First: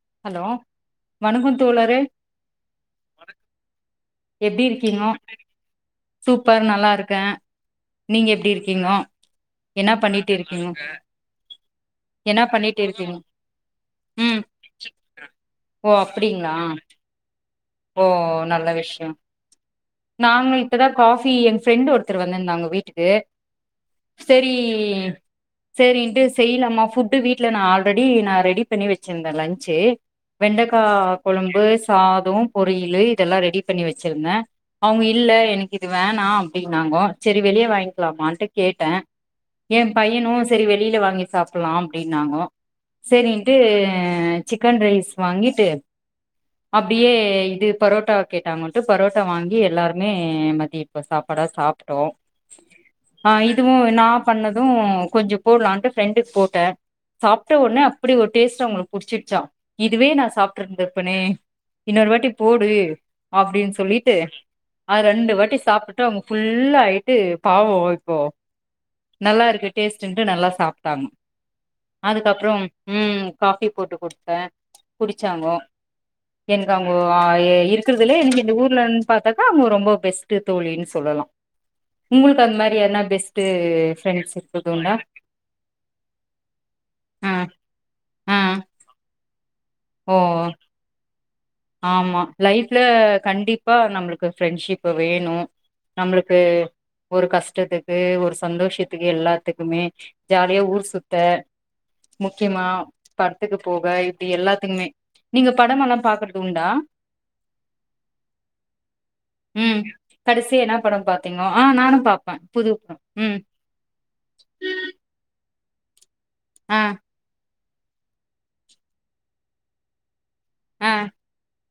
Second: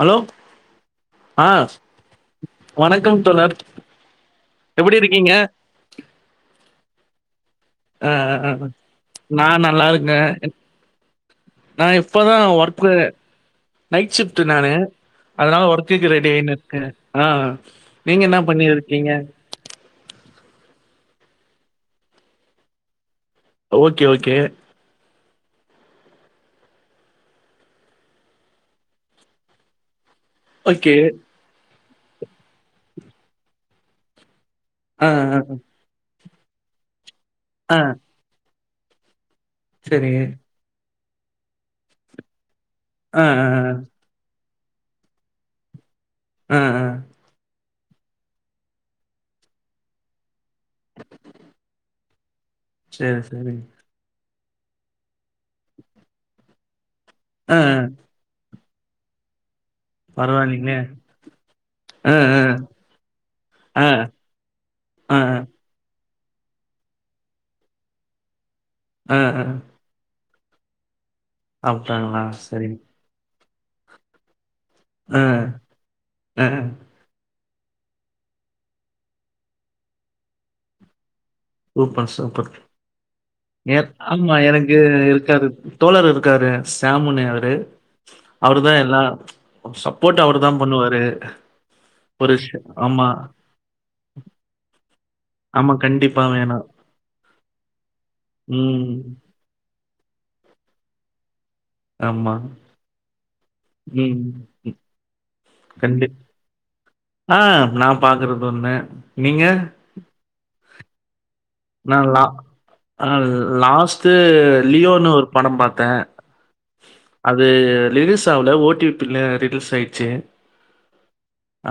Hello அ வணக்கம் தோழரே வணக்கம் தோழர் எப்டி இருக்கீங்க சூப்பர் நல்லா இருக்கே அ நீங்க அ எப்டி அ இருக்கீங்கோ நா நல்லா என்ன இருக்கே பண்ணிட்டு இருக்கீங்கோ நா இப்பதா என்ன பண்ணிட்டு ஒர்க்கு இருக்கீங்க நைட் ஷிப்ட் ம் நானு அதனால ஓ ஒர்க்குக்கு அப்டிங்களா ரெடியாயின்னுருக்கே ஆ ஓ நீங்க என்ன பண்ணி நல்ல விஷயோ இருக்கீங்க நாங்க இப்பதா காபி எ ஃப்ரெண்ட்டு் ஒருத்தர் வந்திருந்தாங்க வீட்டுக்கு ஓகே ஓகே சேரி சேரின்ட்டு செய்யலாமா ஃபுட்டு வீட்ல நா ஆல்ரெடி நா ரெடி பண்ணி வச்சிருந்தே லன்ச்சு வெண்டக்கா ஓகே கொழம்பு சாதம் பொரியலு இதெல்லா ரெடி பண்ணி வச்சிருந்தே அவங்க ஆ இல்ல ஆ எனக்கு இது வேணா அப்படின்னாங்க சரி வெளிய ஆ வாங்கிக்கலாமான்ட்டு கேட்டே என் சரி பையனும் சரி வெளியில வாங்கி சாப்பிட்லா அப்படின்னாங்க ஆ ஆ சேரின்ட்டு சிக்கன் ரைஸ் வாங்கிட்டு ஆ ஆ ஆ அப்டியே இது பரோட்டா கேட்டாங்கன்ட்டு பரோட்டா வாங்கி எல்லாருமே மதிய இப்ப சாப்பாடா சாப்ட்டோ சரி ஆ சரி இதுவும் நா பண்ணதும் கொஞ்சோ போட்லான்ட்டு ஃப்ரெண்டுக்கு போட்டே ஆ சாப்ட்ட ஆ உட்னே அப்படி ஒரு டேஸ்ட் அவங்களுக்கு புடிச்சிருச்சா இதுவே நா சாப்பிட்டு பரவாயில்லைங்களே இருந்துருப்பனே இன்னொரு ஆ வாட்டி ஆ போடு அப்டின்னு ஆ சொல்லிட்டு அது ஆ ரெண்டு ஆ வாட்டி சாப்பிட் றோம் ஃபுல்லா ஆயிட்டு பாவவோ இப்போ ஆ ஆ நல்லா இருக்கு டேஸ்ட்டுன்ட்டு நல்லா சாப்ட்டாங்க அப்டிங்களா அதுக்கப்றோ சரி உம் காபி போட்டு குடுத்தே ஆ குடிச்சாங்க ஆ எனக்கு அவங்க இப்போ இருக்கிறதுலே எனக்கு இந்த ஊர்ல இருந்து பாத்தாக்கா அவங்க ரொம்ப பெஸ்ட் தோழின்னு சொல்லலா உங்களுக்கு அந்த மாறி யார்னா பெஸ்ட்டு நேர் ஆமா எனக்கு இருக்காரு தோழர் இருக்காரு சேம்முன்னு ஆ அவரு ஆ அவரு தா எல்லா ஓ சப்போர்ட் அவரு தா பண்ணுவாரு ஆமா ஒரு ஷ் லைஃப்ல ஆமா. கண்டிப்பா நம்மளுக்கு ஃப்ரெண்ட்ஷிப்பு வேணு ஆமா. கண்டிப்பா நம்ளுக்கு வேணும். ஒரு கஷ்டத்துக்கு ஒரு ம். சந்தோஷத்துக்கு எல்லாத்துக்குமே ஜாலியா ஊர் சுத்த ஆமா. முக்கியமா படத்துக்கு போக ம். இப்படி எல்லாத்துக்குமே நீங்க படமெல்லா கண்டி பாக்கறது ஆ நா பாக்குறது ஒன்னு நீங்க கடசியா என்ன படம் பாத்தீங்கோ ஆ நானு பாப்பே புது படம் ம் லாஸ் து லியோனு ஒரு பட பாத்தே அ அது ரிலிஸ் சாவல ஓ டி பி ல ரீலிஸ் ஆய்ச்சி ஆ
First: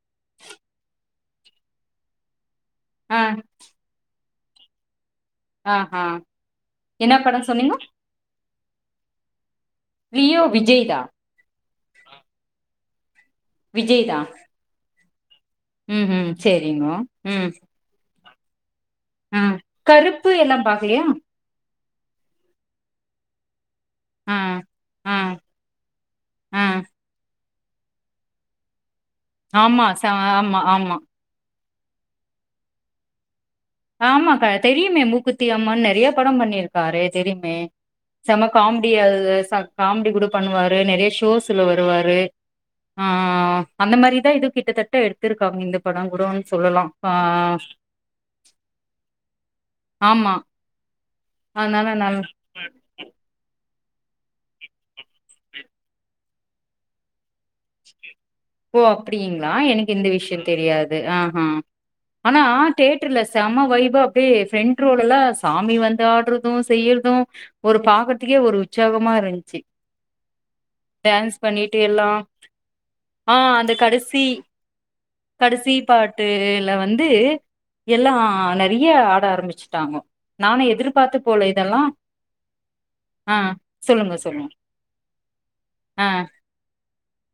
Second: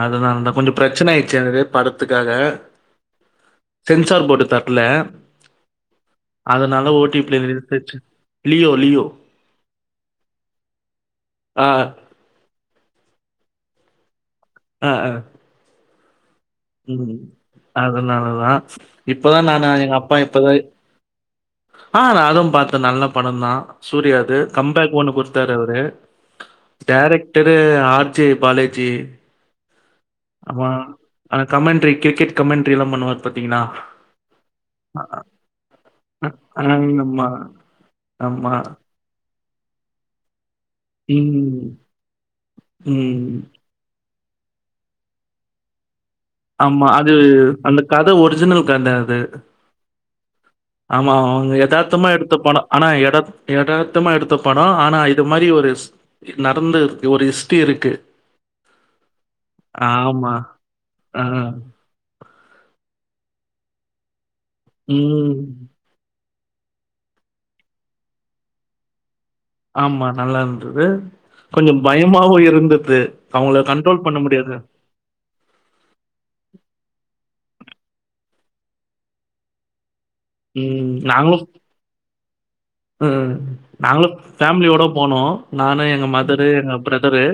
அதனால தா கொஞ்சோ பிரச்சன ஆயிருச்சி அந்த இது படத்துக்காக ஆ சென்சார் போடு தரல ஆஹா அதனால ஓ என்ன டி பி ல படம் ரிலீஸ் சொன்னீங்கோ ஆய்ருச்சி லியோ லியோ லியோ விஜய் தா ஆ விஜய் தா ஆ அ ம் ம் செரிங்கோ ம் அதனால தா இப்ப தா ஆ நானு எங்க அப்பா கருப்பு இப்ப தா எல்லா பாக்கலையா ஆ நா அதுவு பாத்தே நல்ல படம் தா ஆ சூர்யாது கம்பேக் ஒண்ணு ஆ குடுத்தாரு அவரு ஆ டேரக்டரு ஆர் ஜே பாலேஜி ஆமா ச ஆமா ஆமா அந்த கமெண்ட்ரி கிரிக்கெட் கமெண்ட்ரி எல்லா பண்ணுவாரு பாத்தீங்ளா ஆமா க தெரியுமே மூக்குத்தி அம்மன் நெறைய படம் பண்ணிருக்காரு ஆமா தெரியுமே செம்ம ஆமா காம் டி அது ச காமெடி கூட பண்ணுவாரு நெறைய ஷோஸ்ல ம் வருவாரு ஆ ம் அந்த மாரிதா இது கிட்டத்தட்ட எடுத்திருக்காங்க இந்த படோ கூடோ ஆமா அது அந்த கத ஒரிஜினல் கத அது ஆமா ஆமா அவுங்க அதனால எதார்த்தமா நல் எடுத்த படோ ஆனா எதார்த் எதார்த்தமா எடுத்த படோ ஆனா இது மாரி ஒரு நடந்திருக்கு ஒரு ஹிஸ்ட்ரி இருக்கு ஓ அப்டிங்ளா எனக்கு இந்த ஆமா விஷ்யோ தெரியாது ஆ ஹா ஆனா தேட்டர்ல செம வைப் அப்டியே ஃப்ரண்ட் ரோல எல்லா ம் சாமி வந்து ஆட்ற இதுவு செய்யறது ஒரு பாக்கறதுக்கே ஒரு உற்சாகமா இருந் ஆமா நல்லா இருந்தது கொஞ்சோ பண்ணிட்டு எல்லா பயமாவு இருந்தது ஆ அவங்கள அந்த கண்ட்ரோல் பண்ண கடசி முடியாது. கடசி பாட்டுல வந்து எல்லா நெறைய ஆட ஆரம்பிச்சிட்டாங்கோ நானு ம் எதிர்பாத்து நாங்களும் போல இதெல்லா ம் ஆ நாங்களு சொல்லுங்க சொல்லுங்க ஃபேம்லியோட போனோ நானு எங்க ஆ மதரு எங்க பிரதரு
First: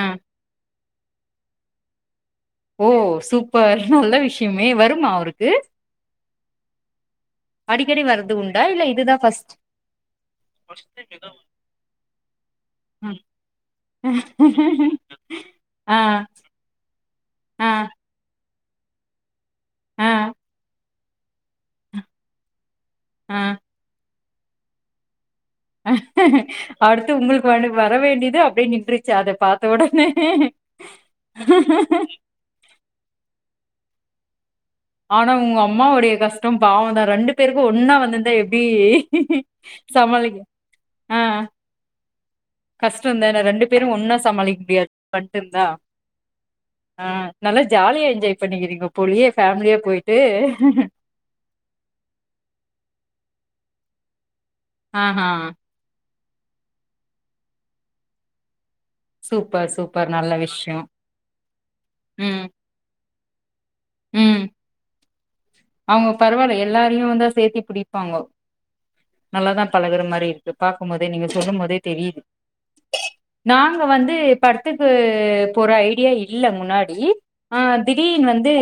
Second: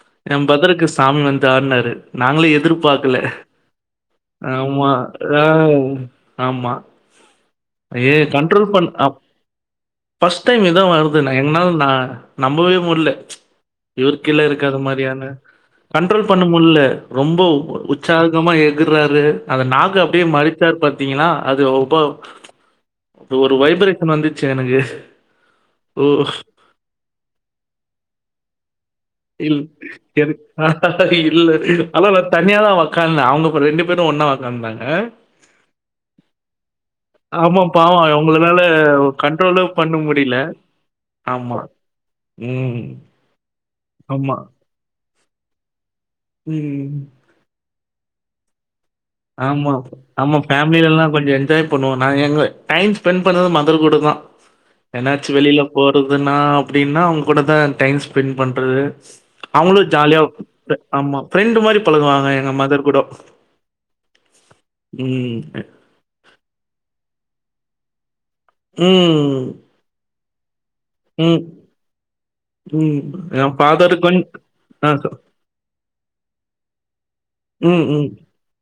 ஆ எ பிரதருக்கு சாமி வந்து ஆடுனாரு நாங்களு எ ஓ திர்பாக்கல சூப்பர் நல்ல விஷயமே ஆமா வருமா ஆ அவருக்கு ஆமா அடிக்கடி அதே வர்றது உண்டா கண்ட்ரோல் இல்ல பண் இதுதா அப் ஃபர்ஸ்ட் ஃபஸ்ட் டைம் இதா வருது நா என்னால நா நம்பவே முடில இவருக்கு கீழ இருக்காத மாரியான ஆ கண்ட்ரோல் பண்ண முட்ல ரொம்போ ஆ உ ற்சாகமா எகுறாரு அந்த நாக்கு ஆ அப்டியே மறிச்சாரு பாத்தீங்கனா அது ஒப்போ அது ஆ ஒரு வைப்ரேஷன் வந்துச்சி எனக்கு ஓ! அடுத்து உங்களுக்கு வட வர வேண்டியது அப்டியே நின்று இல் எது இல்ல ஆனா நா தனியா தா ஒக்காந்தே அவங்க அப்ப ரெண்டு பேரு ஒன்னா வ ந்தாங்க ஆனா உங்க அம்மாவுடைய கஷ்டம் பாவந்தா ரெண்டு பேருக்கு ஆமா ஒன்னா பாவோ வந்திருந்தா எப்டி அவுங்கனால கண்ட்ரோலே பண்ண முடில சமாளிக்க ஆமா ம். கஷ்டோந்தான ரெண்டு பேரு ஒன்னா ஆமா. சமாளிக்க முடியாது மட்டு தா ம். ஆ நல்லா ஜாலியா என்ஜாய் பண்ணிக்கிறீங்க போலையே ஃபேம்லியா போய்ட்டு கொஞ்சோ என்ஜாய் பண்ணுவோ நா எங்க டைம் ஸ்பெண்ட் பண்ணது மதர் கூட தா ஆஹா என்னாச்சு வெளில போறதுன்னா அப்படின்னா அவங்க கூட தா டைம் ஸ்பெண்ட் பண்றது சூப்பர் அவங்களு சூப்பர் ஜாலியா நல்ல விஷ்யோ ஆமா ப்ரெண்டு் மாதிரி பழகுவாங்க ம் எங்க மதர் கூட ம் ம் அவங்க பரவால்ல எல்லாரையு வந்தா சேத்தி பிடிப்பாங்கொ ம் பழகுற மாரி இருக்கு பாக்கும்போதே நீங்க ம் சொல்லும் போதே தெரியுது ம் என் நாங்க ஃபாதர் வந்து கொஞ் படத்துக்கு ஆ சொ போற ஐடியா இல்ல முன்னாடி ஆ ம் ம் திடீன் வந் து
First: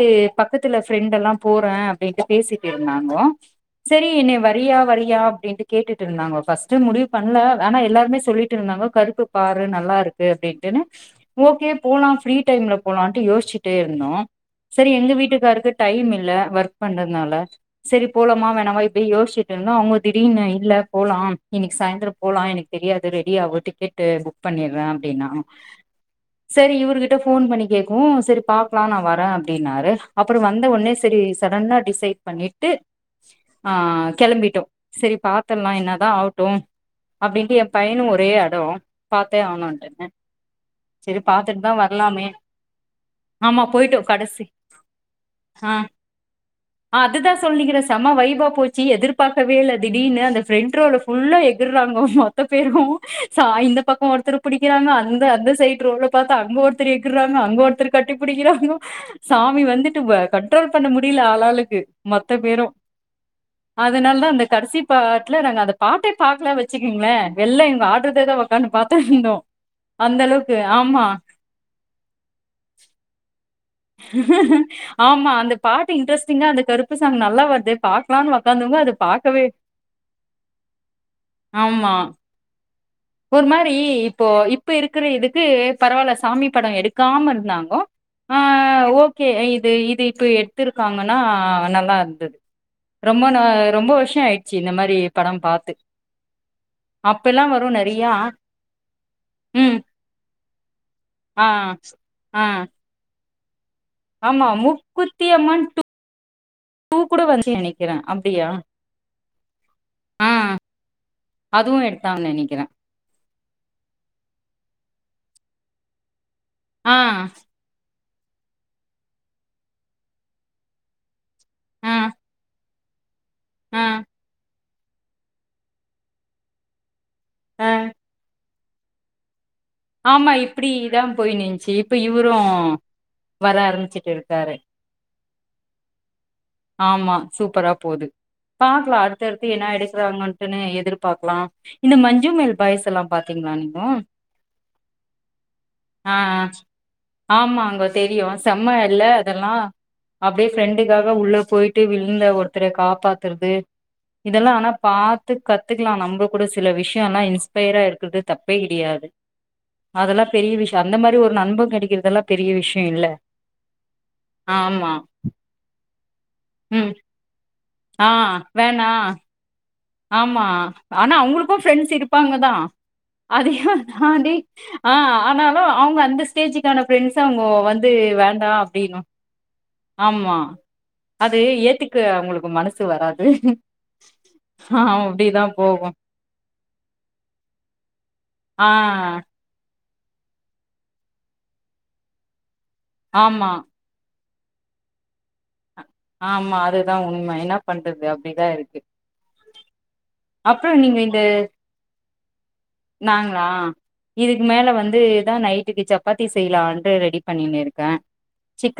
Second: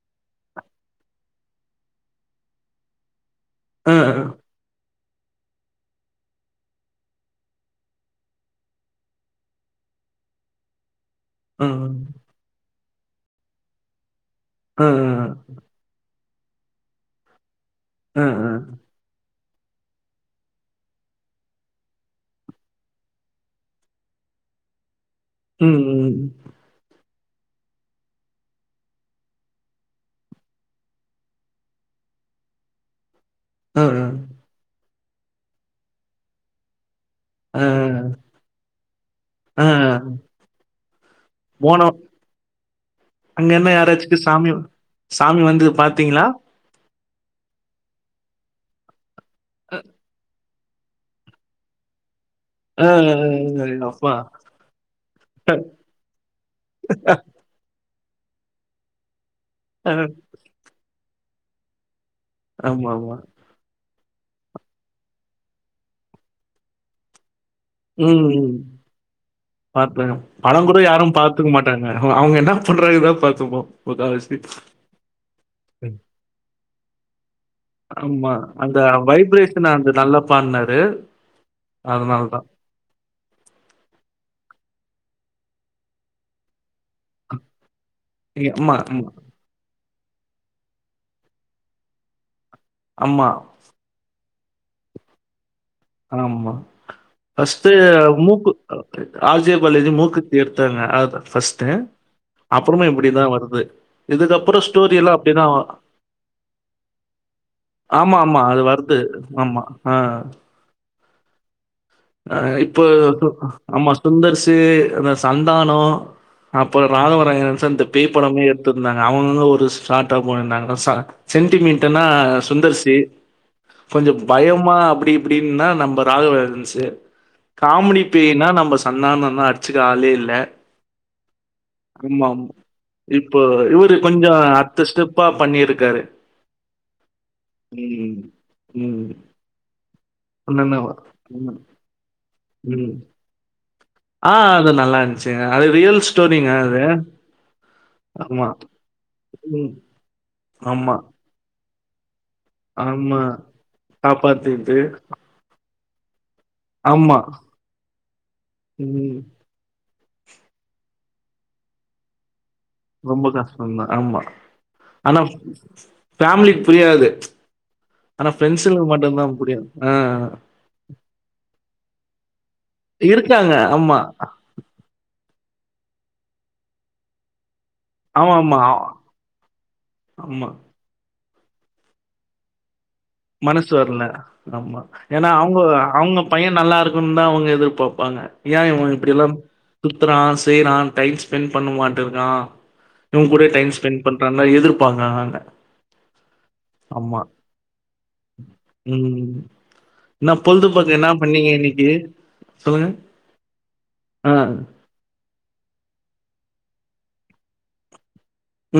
பக்கத்துல ஃபிரண்டெல்லா போறனு பேசட்டு இருந்தங்கோ ஆ சரி ஆ என்ன வ வரியா வறய அப்படின்னு கேட்டுட்டு இருந்தாங்கோ பஸ்ட்டு முடிவு பண்ணல ஆனா எல்லாருமே சொல்லிட்ருந்தாங்கோ கருப்பு பாரு நல்லா இருக்கு அப்படின்ட்டுன்னு ஆ ஓகே போலா ஃப்ரீ டைம்ல போலான்ட்டு யோசிச்சுட்டே இருந்தோ ஆ சரி எங்க வீட்டுக்காரருக்கு டைம் இல்ல ஒர்க் பண்றதுனால சரி ஆ போலமா ஆ வேணாமா அப்டி யோசிச்சட்ருந்தோ அவங்க திடீனு இல்ல போலா இன்னைக்கி சாயந்திர போலா எனக்கு தெரியாது ரெடி ஆவு டிக்கெட் டு புக் பண்ணிறே அப்படின்னா ம் ம் செரி இவருகிட்ட ஃபோன் பண்ணி கேட்கவு செரி பாக்கலா நா வரே அப்டின்னாரு அப்றோ வந்த ஒனே செரி சடன்னா டிசைட் பண்ணிட்டு ஆ கெளம்பிட்டோ செரி பாத்தர்லா என்ன தா ஆவட்டு அப்டின்ட்டு ஏ ஆ பையனு ஒரே அடோ பாத்தே ஆ ஆவனுன்ட்டு செரி பாத்துட்டு தா போனோ வரலாமே அங்க ஆமா என்ன போய்ட்டோ கடைசி ஆ த்தீங்களா ஆ அது தா சொல்லிக்கறே செமா வைப்பா போச்சு எதிர் பாக்கவே இல்ல அ திடீனு அந்த ஃபெண்ட் ரோல் ஃபுல்லா எகுறாங்க. மொ த்த பேரு ஆ சா இந்த பக்க அப்பா ஒருத்தர புடிக்கிறாங்க அந்த அந்த சைட் ரோல பாத்தா அங்க ஒரு த்தர் ஏகுராங்க அங்க ஒருத்தரு கட்டி புடிக்கிறாங்கோ சாமி ஆமா வந்துட்டு வ கண்ட்ரோல் பண்ண முடில ஆளாளுக்கு மொத்த பேரு ஆமா அதனால தா அந்தக் கடைசி பாட்டுல நாங்க அந்த பாட்டே பாக்கல வச்சுக்கிங்களே எல்லா ஆடுறதே தா உக்காந்து பாத்துனுருந்தோ பா பட கூட யாரு பாத்துக்க மாட்டாங்க அவ அவங்க என்ன பண்றாங்கறதா பாத்துருப்போ ஆமா அந்த பாட்டு இன்ட்ரெஸ்டிங்கா அந்த கருப்பு சாங் நல்லா வருதே பாக்கலான்னு ஆமா உக் அந்த வைப்ரேஷன்ல அந்த நல்லா பாட்ண்னாரு ஆமா ஒரு மாரி இப்போ இப்ப இருக்கிற இதுக்கு பரவால்ல சாமி பட எடு க்காம இருந்தங்கோ ஆ ஆமா ஆமா ஓகே இது இது இப்போ எ த்துருக்காங்கன்னா நல்லா இருந்தது ரொம்ப ஆமா நா ரொம்ப வருஷ ஆ யிருச்சி இந்த மாரி பட பாத்து ஆமா அப்பெல்லா வரு ஃபர்ஸ்ட்டு நெறையா டு மூக்கு ஆர் ஜே ம் பாலாஜி மூக்குத்தி எடுத்தாங்க ஆ ஃபர்ஸ்ட்டு ஆ அப்புறமு இப்படிதா வருது ஆமா இதுக்குகப்பற ஸ்டோரி எல்லா மூக்குத்தி அப்படிதா அம்மன் டூ கூட வந்துச்சு நெனைக்கிறே ஆமா ஆமா அப்டியா அது வரு து ஆமா ஆ. அதுவும் வேணு அ இப்ப ஆமா சுந்தர் சி அந்த சந்தானோ அப்பறோ ஆ ராகவாராயன் சார் இந்த பேய்ப்படமே எடுத்திருந்தாங்க அவங்களுக்கு ஒரு ஸ்டார்டா போயிருந்தாங்க சா ஆ சென்டிமீட்டுனா சுந்தர் சி ஆ கொஞ்சோ பயமா அப்படி இப்படின்னா நம்ம ராகவா லாரன்ஸ்சு ஆ காமீடி பேய்ன்னா நம்ம சந்தானம் தா அடுத் ஆமா இப்டி இத்தா போயின்ச்சு இப்ப ஆமாமா. இவரும் இப்போ இவரு கொஞ்சே அடுத்த ஸ்டெப்பா பண்ணியிருக்காரு ஆமா சூப்பரா போது ம். பாக்லா ம். அடுத்தடுத்து என்னா எடுக்கறாங்கன்னு உடனே என்னென்னவா? எதிர்பாக்லா ம். இந்த மஞ்சு மேல் ம். பாய்ஸ்ல்லா பாத்தீங்ளா நீங்க ஆ அது நல்லா இருன்ச்சிங்க அது ரியல் ஆ ஸ்டோரிங்க அது ஆமாங்க தெரியு ஆமா. செம்ம இல்ல அதுல்லா ம். அப்டியே ஆமா, ஃப்ரெண்டுக்காக உள்ள போயிட்டு விழுந்த ஒரு த்தர ஆமா. காப்பாத்துறது இதெல்லா ஆனா காப்பாத்திட்டு. பாத் து கத்துக்கலா நம்பகூட சில ஆமா. விஷயல்லா இன்ஸ்பயரா இருக்கறது தப்பே கிடையாது ம். அதெல்லா பெரிய விஷயம் அந்த மாதிரி ஒரு நண்ப கிடக்கிறதுல்லா பெரிய விஷயம் ரொம்ப கஷ்டந்தா ஆமா ஆமா ஆனா ஃபேமிலிக்கு ம் புரியாது ஆ ஆனா வேணா ஃப்ரண்ட்ஸ்ங்களுக்கு மட்டுந்தா புரியு ஆமா ஆனா அவங்ளுக்கு ஃப்ரெண்ட்ஸ் இருப்பாங்க தா இருக்காங்க. அதையு ஆமா. தாண்டி ஆ ஆனாலு அவங்க அந்த ஸ்டேஜுக்கான ஃப்ரெண்ட்ஸ்ச அவங்க வந் து வேண்டா ஆமாமா. அப்டினோ ஆமா அது ஏத்துக்க அவங்களுக்கு மனசு வராது மனசு வர்ல ஆமா ஆ ஏன்னா அப்டிதா அவுங்க போகு அவுங்க பையன் நல்லா இருக்குன்னு தா அவுங்க எதிர்பாப்பாங்க ஏன் ஆ இவன் இப்படியெல்லா சுத்துறா செய்றா டைம் ஸ்பெண்ட் பண்ண மாட்டு இருக்கா இவன் கூட ஆமா டைம் ஸ்பெண்ட் பண்றான்னா எதிர்ப்பாங்க ஆங்க ஆமா அதுதா உண்மை என்னா பண்றது அப்டிதா இருக்கு உம் என்னா பொழுது அப்புற போக்கு நீங்க என்ன இந்த பண்ணீங்க இன்னிக்கு சொல்லுங்க அ இதுதா நைட்டுக்கு சப்பாத்தி செய்யலாண்டு ரெடி பண்ணினு இருக்கே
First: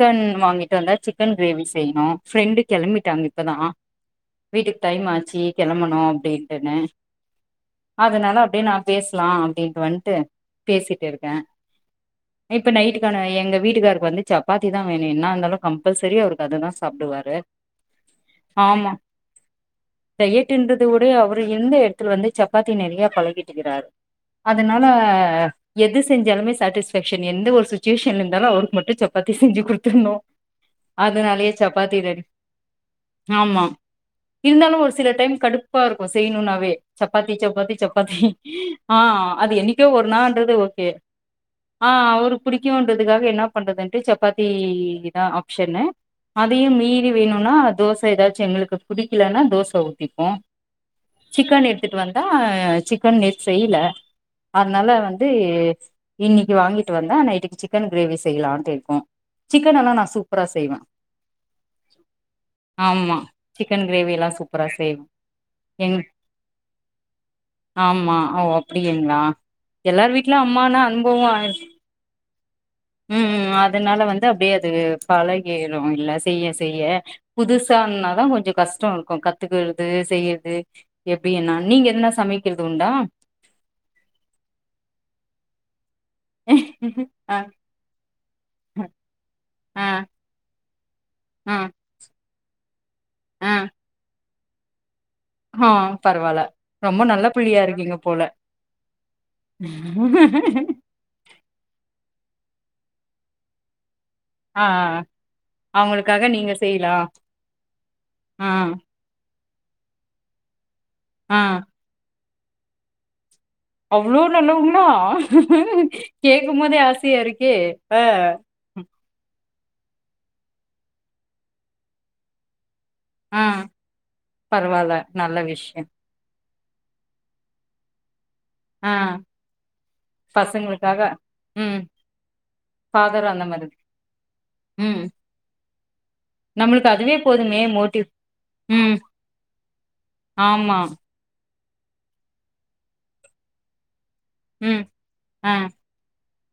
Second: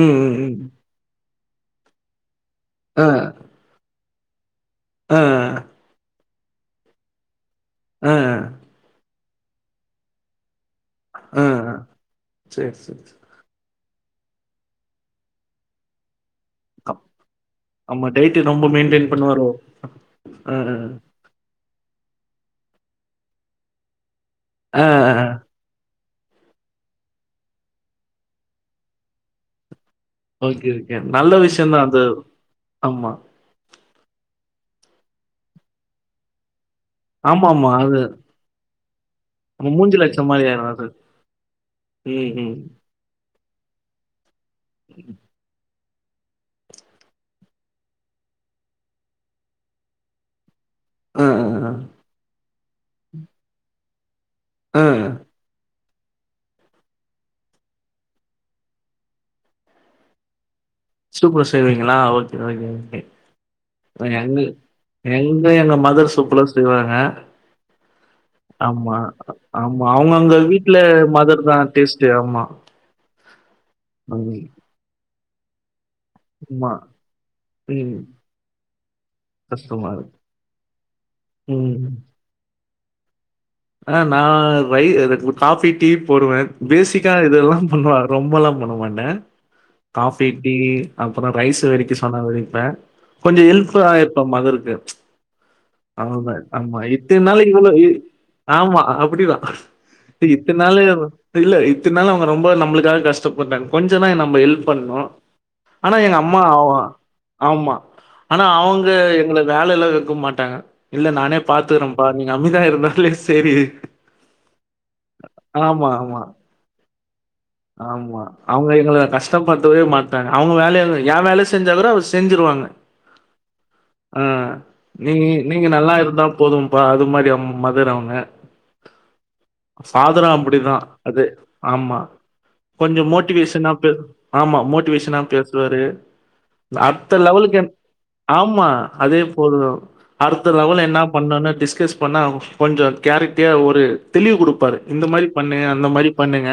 ம், ம், ம். வாங்கிட்டு வந்தா சிக்கன் கிரேவி செய்ணு ஃப்ரெண்டு ஆ, கிளம்பிட்டாங்க இப்பதா வீட்டுக்கு ஆ, டைமாச்சி கெளம்பணு அப்டின்ட்டுன்னு ஆ, அதனால அப்டியே நா பேஸ்லா அப்டின்ட்டு வன்ட்டு பேசிட்டு இருக்கே ஆ. இப்ப சரி, சரி, நைட்டுக்கான சரி. எங்க வீட்டுக்காருக்கு வந்து சப்பாத்தி தா வேணு என்ன இருந்தாலு கம்பல்சரி அவருக்கு அதுதா அப் சாப்டுவாரு ஆமா டய்ட்டு ரொம்ப ஆமா மெயின்டன் பண்ணுவாரோ அ டயட்டுன்றத விட அவரு இருந்த இடத்துல வந்து சப்பாத்தி நெறையா பழகிட்டுக்கிறாரு ஆ, அதனால ஆ, எது செஞ்சாலுமே சாட்டிஸ்பேக்க்ஷன் எந்த ஒரு சுச்சுவேஷன்ல இருந்தாலு அவருக்கு மட்டும் சப்பாத்தி செஞ்சு குடுத்துட்ணு ஓகே ஓகே நல்ல விஷயந்தா அது ஆமா ஆமா இருந்தாலு ஒரு சில டைம் கடுப்பா இருக்கு செய்ணுனாவே சப்பாத்தி ஆமாமா. சப்பாத்தி அது சப்பாத்தி ஆ அது நம்ம என்னிக்கோ மூஞ்சில ஒரு அடிச்ச மாரி நாள்ன்றது ஆயிரும் அது. ஓகே ஆ ம் அவருக் ம் புடிக்கு ன்றதுக்காக என்னா பண்றதுன்ட்டு சப்பாத்தி தா ஆப்ஷனு அதயு மீறி வேணுனா தோசை ஏதாச்சு எங்களுக்கு புடிக்கலன்னா தோசை ஊத்திப்போ ஆ ஆ சிக்கன் ஆ எடுத்துட்டு வந்தா சிக்கன் நேத் செய்ல ஆ அதனால வந்து இன்னிக்கி வாங்கிட்டு வந்தா நைட்டுக் சிக்கன் கிரேவி செய்யலான்ட்டு இருக்கோ சிக்கன்லா நா சூப்ரா செய்வே சூப்பர் செய்வீங்களா ஓகே ஓகே ஓகே ஆமா சிக்கன் கிரேவி எங்க எல்லா அண்ணி சூப்பரா செய்வே எங் க எங்க எங் மதர் சூப்பரா செய்வாங்க ஆமா ஓ ஆமா அப்டிங்களா ஆமா எல்லார் அவங்கவ்ங்க வீட்ல அம்மானா அனுபவோ மதர் ஆயிரு தா டேஸ்டு ஆமா ம் ம் அதனால வந்து ம். அப்டியே அது பலகிறோ இல்ல செய்ய ஆமா. செய்ய ம். புதுசானாதா கொஞ்ச கஷ்ட இருக்கு கத்துகற்து கஷ்டமா இருக்கு. செய்யற்து எப்டினா நீங்க ம். எதுன்னா சமக்கிறது உண்டா ஆ நா ரை காபி டீ போடுவே பேசிக்கா ஆ இதெல்லா பண்வ ரொம்பெலா பண்ண மாட்டே ஆ காஃபி டீ அப்புற ஆ ரைஸ் வடிக்க சொன்னா வெடிப்பே கொஞ்ச ஆ ஹெல்ப யிருப்பே மதுருக்கு ஆ அவ்ளோதா பரவால்ல ஆமா ரொம்ப நல்ல இத்தனால புள்ளியா இவ்ளோ இ இருக்கீங்க போல ஆமா அப்டி தா இத்தனநா ளு இல்ல இத்தனாலு அவங்க ரொம்ப நம்மளுக்காக கஷ்டப்பட்டாங்க கொஞ்ச நா நம்ம ஆ ஹெல்ப் பண்ணணு ஆனா எங்க அவங்களுக்காக அம்மா நீங்க செய்யலா ஆமா ஆனா ஆ அவ்ங்க எங்களுக் வேலல்லா வெக்க மாட்டாங்க இல்ல நானே ஆ பாத்துக்கறேன்ப்பா நீங்க அமைதியா இருந்தாலே சேரி அவ்ளோ நல்லவுங்களா ஆமா கேக்கும் போதே ஆசையா இருக் ஆமா அவங்க எங்கள கஷ்டப்படுத்தவே மாட்டாங்க அவங்க வேல ஏ வேலைய செஞ்சா கூட அவங்க செஞ்சுருவாங்க ஆ ஆ பரவால்ல நீங் நல்ல நீங்க விஷயோ நல்லா இருந்தா போதும்பா அது மாரி அவங் மதர் அவங்க ஆ சாதர அப்டிதா பசங்களுக்காக அது ம் ஆமா கொஞ்ச ஃபாதரு அந்த மோட்டிவேஷனா மாதிரி பே ஆமா ம் மோட்டிவேஷனா பேசுவாரு நம்மளுக்கு அதுவே அடுத்த லெவலுக்கு போதுமே மோட்டிவ் ஆமா ம் அதே போது அடுத்த ஆமா லெவல் என்ன ன பண்ணனுன்னு டிஸ்கஸ் பண்ணா கொஞ்சோ கேரிட்டியா ஒரு தெளிவு குடுப்பாரு ம் இந்த மாரி ஆ பண்ணு அந்த மாரி பண்ணுங்க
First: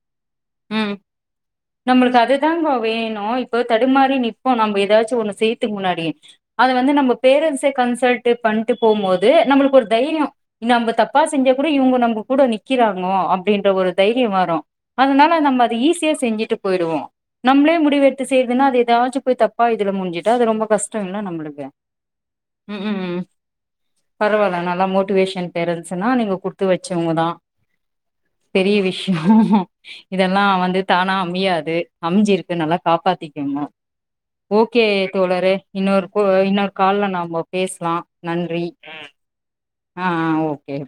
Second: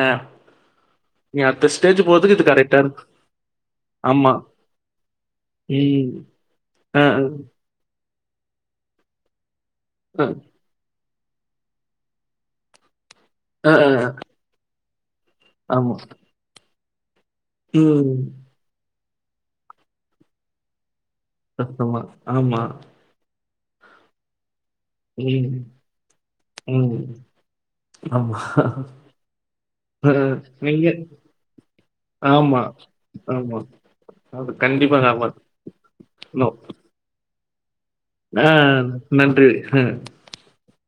ம் நீ அடுதச் நம்ளுக்கு அதுதாங்கோ வேணு இப்போ தடுமாறி ஆமா. நிப்போ நம்ம ஏதாச்சு ஒண்ணு சேய்த்துக்கு முன்னாடி ம். அத வந்து அ, நம்ம பேரன்ஸே கன்சல்ட் பண்ணிட் போம் போது நம்ளுக்கு ஒரு அ, தைரியோ நம்ம தப்பா செஞ்ச கூட இவங்க நம்ம கூட நிக்கிறாங்கோ அப்டின்ற அ, அ, ஒரு அ. தைரியோ வரோ அதனால நம்ம அது ஆமா. ஈஸியா செஞ்சுட்டு போயிடுவோ நம்மளே முடி ம். வெடுத்து செய் துன அது ஏதாச்சுபோய் தப்பா இது முஞ்சுட்டு அது ரொம்ப கஷ்டம்ல்ல நம்ளுக் ருக்க சத்தமா. ஆமா. ம்ஹூம் பரவால்ல நல்லா மொ மோட்டிவேசன் ம். பேரன்ஸ்ன நீங்க குடுத்து ம். வச்சவங்க தா ஆமா. பெரிய விஷயோ அ, இதெல்லா வந்து நீங்க தானா அமயாது அமிஞ்சிருக்கு ஆமா, நல்லா ஆமா. காப்பாத்திக்கணு அது ஓகே கண்டிப்பா காப்பாத்தும். தோழரே இன்னோரு கோ இன்னோரு கால்ல நாம பேசலா ஆ நன்றி நன்றி ஆ ஆ ஓகே